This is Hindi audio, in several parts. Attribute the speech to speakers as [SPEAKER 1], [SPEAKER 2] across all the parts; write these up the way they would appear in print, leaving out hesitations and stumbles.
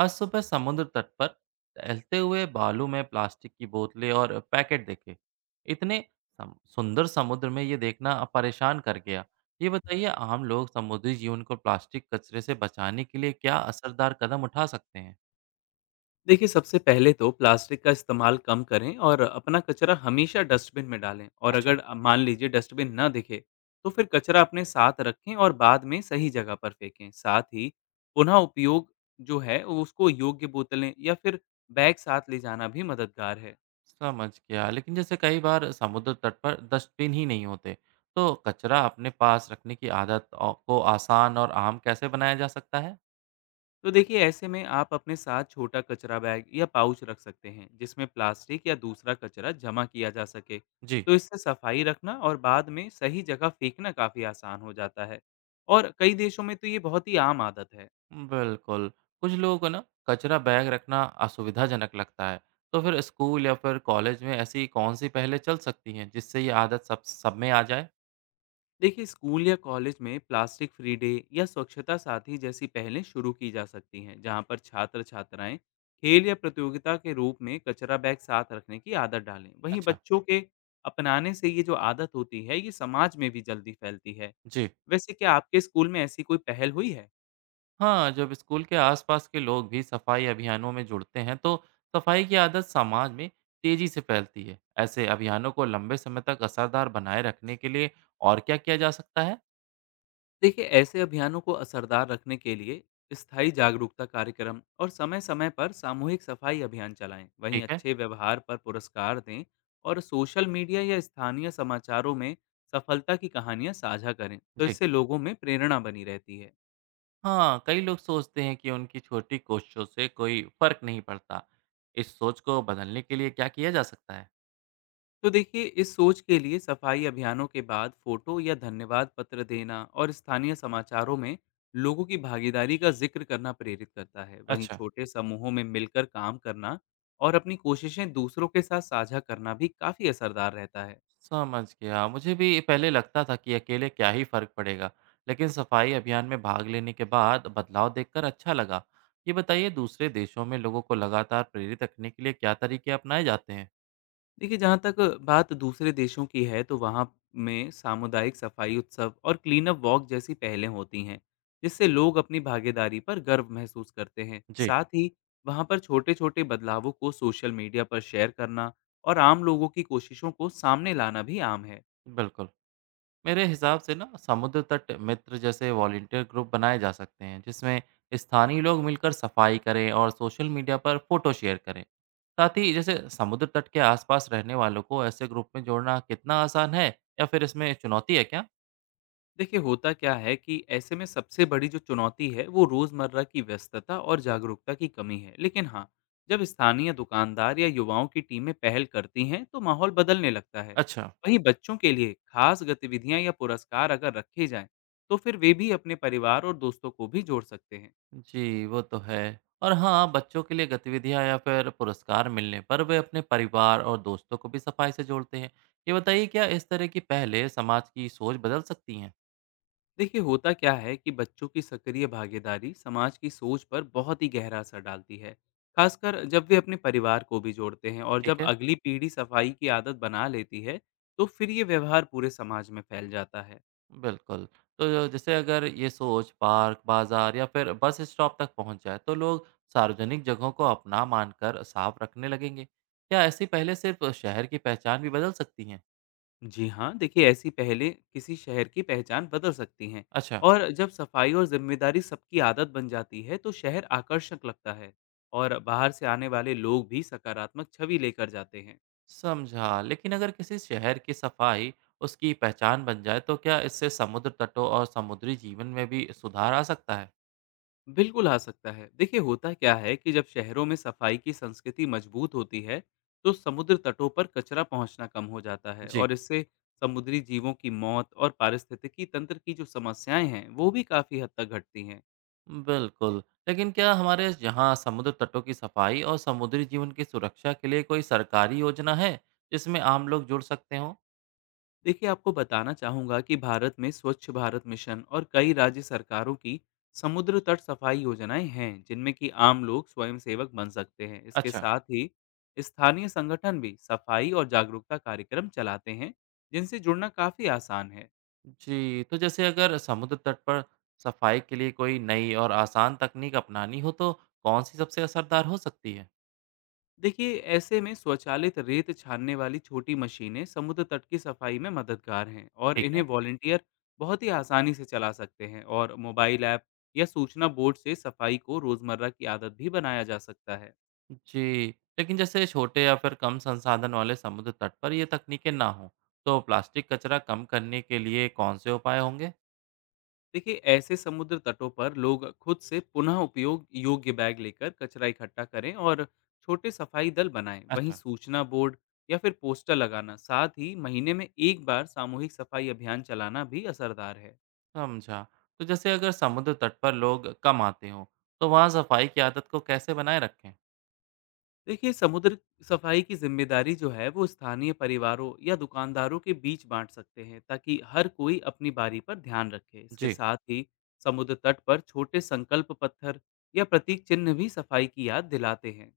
[SPEAKER 1] आज सुबह समुद्र तट पर टहलते हुए बालू में प्लास्टिक की बोतलें और पैकेट देखे। इतने सुंदर समुद्र में ये देखना परेशान कर गया। ये बताइए, आम लोग समुद्री जीवन को प्लास्टिक कचरे से बचाने के लिए क्या असरदार कदम उठा सकते हैं?
[SPEAKER 2] देखिए, सबसे पहले तो प्लास्टिक का इस्तेमाल कम करें और अपना कचरा हमेशा डस्टबिन में डालें। और
[SPEAKER 1] अच्छा।
[SPEAKER 2] अगर मान लीजिए डस्टबिन न दिखे तो फिर कचरा अपने साथ रखें और बाद में सही जगह पर फेंकें। साथ ही पुनः उपयोग जो है उसको योग्य बोतलें या फिर बैग साथ ले जाना भी मददगार है।
[SPEAKER 1] समझ गया, लेकिन जैसे कई बार समुद्र तट पर डस्टबिन ही नहीं होते, तो कचरा अपने पास रखने की आदत को आसान और आम कैसे बनाया जा सकता है?
[SPEAKER 2] तो देखिए, ऐसे में आप अपने साथ छोटा कचरा बैग या पाउच रख सकते हैं जिसमें प्लास्टिक या दूसरा कचरा जमा किया जा सके।
[SPEAKER 1] जी।
[SPEAKER 2] तो इससे सफाई रखना और बाद में सही जगह फेंकना काफ़ी आसान हो जाता है। और कई देशों में तो ये बहुत ही आम आदत है।
[SPEAKER 1] बिल्कुल। कुछ लोगों को ना कचरा बैग रखना असुविधाजनक लगता है। तो फिर स्कूल या फिर कॉलेज में ऐसी कौन-सी पहलें चल सकती हैं, जिससे ये आदत सब सब में आ जाए?
[SPEAKER 2] देखिए, स्कूल या कॉलेज में प्लास्टिक फ्री डे या स्वच्छता साथी जैसी पहलें शुरू की जा सकती हैं, जहाँ पर छात्र छात्राएं खेल या प्रतियोगिता के रूप में कचरा बैग साथ रखने की आदत डालें। वहीं
[SPEAKER 1] अच्छा।
[SPEAKER 2] बच्चों के अपनाने से ये जो आदत होती है, ये समाज में भी जल्दी फैलती है।
[SPEAKER 1] जी।
[SPEAKER 2] वैसे क्या आपके स्कूल में ऐसी कोई पहल हुई है?
[SPEAKER 1] हाँ, जब स्कूल के आसपास के लोग भी सफाई अभियानों में जुड़ते हैं, तो सफाई की आदत समाज में तेज़ी से फैलती है। ऐसे अभियानों को लंबे समय तक असरदार बनाए रखने के लिए और क्या किया जा सकता है?
[SPEAKER 2] देखिए, ऐसे अभियानों को असरदार रखने के लिए स्थायी जागरूकता कार्यक्रम और समय-समय पर सामूहिक सफाई अभियान चलाएं। वहीं
[SPEAKER 1] ठीक है।
[SPEAKER 2] अच्छे व्यवहार पर पुरस्कार दें और सोशल मीडिया या स्थानीय समाचारों में सफलता की कहानियां साझा करें। तो
[SPEAKER 1] जी।
[SPEAKER 2] इससे लोगों में प्रेरणा बनी रहती है।
[SPEAKER 1] हाँ, कई लोग सोचते हैं कि उनकी छोटी कोशिशों से कोई फर्क नहीं पड़ता। इस सोच को बदलने के लिए क्या किया जा सकता है?
[SPEAKER 2] तो देखिए, इस सोच के लिए सफाई अभियानों के बाद फोटो या धन्यवाद पत्र देना और स्थानीय समाचारों में लोगों की भागीदारी का जिक्र करना प्रेरित करता है। वहीं
[SPEAKER 1] अच्छा।
[SPEAKER 2] छोटे समूहों में मिलकर काम करना और अपनी कोशिशें दूसरों के साथ साझा करना भी काफ़ी असरदार रहता है।
[SPEAKER 1] समझ गया। मुझे भी पहले लगता था कि अकेले क्या ही फर्क पड़ेगा, लेकिन सफाई अभियान में भाग लेने के बाद बदलाव देखकर अच्छा लगा। ये बताइए, दूसरे देशों में लोगों को लगातार प्रेरित रखने के लिए क्या तरीके अपनाए जाते हैं?
[SPEAKER 2] देखिए, जहाँ तक बात दूसरे देशों की है, तो वहाँ में सामुदायिक सफाई उत्सव और क्लीन अप वॉक जैसी पहलें होती हैं, जिससे लोग अपनी भागीदारी पर गर्व महसूस करते हैं।
[SPEAKER 1] जी।
[SPEAKER 2] साथ ही वहाँ पर छोटे-छोटे बदलावों को सोशल मीडिया पर शेयर करना और आम लोगों की कोशिशों को सामने लाना भी आम है।
[SPEAKER 1] बिल्कुल। मेरे हिसाब से ना समुद्र तट मित्र जैसे वॉलेंटियर ग्रुप बनाए जा सकते हैं, जिसमें स्थानीय लोग मिलकर सफाई करें और सोशल मीडिया पर फोटो शेयर करें। साथ ही जैसे समुद्र तट के आसपास रहने वालों को ऐसे ग्रुप में जोड़ना कितना आसान है, या फिर इसमें चुनौती है क्या?
[SPEAKER 2] देखिए, होता क्या है कि ऐसे में सबसे बड़ी जो चुनौती है वो रोज़मर्रा की व्यस्तता और जागरूकता की कमी है। लेकिन हाँ, जब स्थानीय दुकानदार या युवाओं की टीमें पहल करती हैं तो माहौल बदलने लगता है।
[SPEAKER 1] अच्छा।
[SPEAKER 2] वहीं बच्चों के लिए खास गतिविधियां या पुरस्कार अगर रखे जाएं तो फिर वे भी अपने परिवार और दोस्तों को भी जोड़ सकते हैं।
[SPEAKER 1] जी, वो तो है। और हाँ, बच्चों के लिए गतिविधियाँ या फिर पुरस्कार मिलने पर वे अपने परिवार और दोस्तों को भी सफाई से जोड़ते हैं। ये बताइए, क्या इस तरह की पहले समाज की सोच बदल सकती हैं?
[SPEAKER 2] देखिए, होता क्या है कि बच्चों की सक्रिय भागीदारी समाज की सोच पर बहुत ही गहरा असर डालती है, खासकर जब वे अपने परिवार को भी जोड़ते हैं। और जब
[SPEAKER 1] ठीक है।
[SPEAKER 2] अगली पीढ़ी सफाई की आदत बना लेती है तो फिर ये व्यवहार पूरे समाज में फैल जाता है।
[SPEAKER 1] बिल्कुल। तो जैसे अगर ये सोच पार्क, बाज़ार या फिर बस स्टॉप तक पहुँच जाए, तो लोग सार्वजनिक जगहों को अपना मानकर साफ रखने लगेंगे। क्या ऐसी पहले सिर्फ शहर की पहचान भी बदल सकती हैं?
[SPEAKER 2] जी हाँ, देखिए, ऐसी पहले किसी शहर की पहचान बदल सकती हैं।
[SPEAKER 1] अच्छा।
[SPEAKER 2] और जब सफाई और जिम्मेदारी सबकी आदत बन जाती है तो शहर आकर्षक लगता है और बाहर से आने वाले लोग भी सकारात्मक छवि लेकर जाते हैं।
[SPEAKER 1] समझा, लेकिन अगर किसी शहर की सफाई उसकी पहचान बन जाए, तो क्या इससे समुद्र तटों और समुद्री जीवन में भी सुधार आ सकता है?
[SPEAKER 2] बिल्कुल आ सकता है। देखिए, होता क्या है कि जब शहरों में सफाई की संस्कृति मजबूत होती है, तो समुद्र तटों पर कचरा पहुंचना कम हो जाता है
[SPEAKER 1] जी।
[SPEAKER 2] और इससे समुद्री जीवों की मौत और पारिस्थितिकी तंत्र की जो समस्याएं हैं, वो भी काफी हद तक घटती हैं।
[SPEAKER 1] बिल्कुल। लेकिन क्या हमारे यहाँ समुद्र तटों की सफाई और समुद्री जीवन की सुरक्षा के लिए कोई सरकारी योजना है, जिसमें आम लोग जुड़ सकते हों?
[SPEAKER 2] देखिए, आपको बताना चाहूँगा कि भारत में स्वच्छ भारत मिशन और कई राज्य सरकारों की समुद्र तट सफाई योजनाएं हैं जिनमें कि आम लोग स्वयं सेवक बन सकते हैं। इसके
[SPEAKER 1] अच्छा।
[SPEAKER 2] साथ ही स्थानीय संगठन भी सफाई और जागरूकता कार्यक्रम चलाते हैं जिनसे जुड़ना काफ़ी आसान है।
[SPEAKER 1] जी, तो जैसे अगर समुद्र तट पर सफाई के लिए कोई नई और आसान तकनीक अपनानी हो, तो कौन सी सबसे असरदार हो सकती है?
[SPEAKER 2] देखिए, ऐसे में स्वचालित रेत छानने वाली छोटी मशीनें समुद्र तट की सफाई में मददगार हैं और
[SPEAKER 1] ठीक
[SPEAKER 2] इन्हें
[SPEAKER 1] है।
[SPEAKER 2] वॉलेंटियर बहुत ही आसानी से चला सकते हैं। और मोबाइल ऐप या सूचना बोर्ड से सफाई को रोजमर्रा की आदत भी बनाया जा सकता है।
[SPEAKER 1] जी, लेकिन जैसे छोटे या फिर कम संसाधन वाले समुद्र तट पर ये तकनीकें ना हों, तो प्लास्टिक कचरा कम करने के लिए कौन से उपाय होंगे?
[SPEAKER 2] देखिए, ऐसे समुद्र तटों पर लोग खुद से पुनः उपयोग योग्य बैग लेकर कचरा इकट्ठा करें और छोटे सफाई दल बनाएं। वहीं
[SPEAKER 1] अच्छा।
[SPEAKER 2] सूचना बोर्ड या फिर पोस्टर लगाना, साथ ही महीने में एक बार सामूहिक सफाई अभियान चलाना भी असरदार है।
[SPEAKER 1] समझा। तो जैसे अगर समुद्र तट पर लोग कम आते हों, तो वहाँ सफाई की आदत को कैसे बनाए रखें?
[SPEAKER 2] देखिए, समुद्र सफाई की जिम्मेदारी जो है वो स्थानीय परिवारों या दुकानदारों के बीच बांट सकते हैं, ताकि हर कोई अपनी बारी पर ध्यान रखे। इसके
[SPEAKER 1] जी।
[SPEAKER 2] साथ ही समुद्र तट पर छोटे संकल्प पत्थर या प्रतीक चिन्ह भी सफाई की याद दिलाते हैं।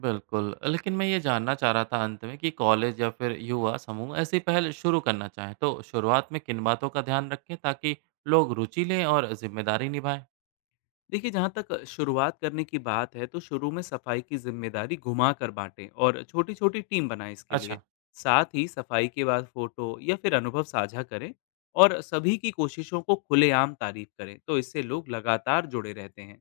[SPEAKER 1] बिल्कुल, लेकिन मैं ये जानना चाह रहा था अंत में कि कॉलेज या फिर युवा समूह ऐसी पहल शुरू करना चाहें, तो शुरुआत में किन बातों का ध्यान रखें, ताकि लोग रुचि लें और जिम्मेदारी निभाएं?
[SPEAKER 2] देखिए, जहाँ तक शुरुआत करने की बात है तो शुरू में सफाई की जिम्मेदारी घुमा कर बांटें और छोटी छोटी टीम बनाएं। इसके लिए
[SPEAKER 1] अच्छा।
[SPEAKER 2] साथ ही सफाई के बाद फोटो या फिर अनुभव साझा करें और सभी की कोशिशों को खुलेआम तारीफ करें, तो इससे लोग लगातार जुड़े रहते हैं।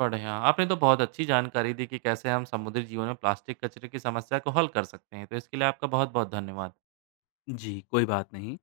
[SPEAKER 1] बढ़िया, आपने तो बहुत अच्छी जानकारी दी कि कैसे हम समुद्री जीवन में प्लास्टिक कचरे की समस्या को हल कर सकते हैं। तो इसके लिए आपका बहुत-बहुत धन्यवाद।
[SPEAKER 2] जी, कोई बात नहीं।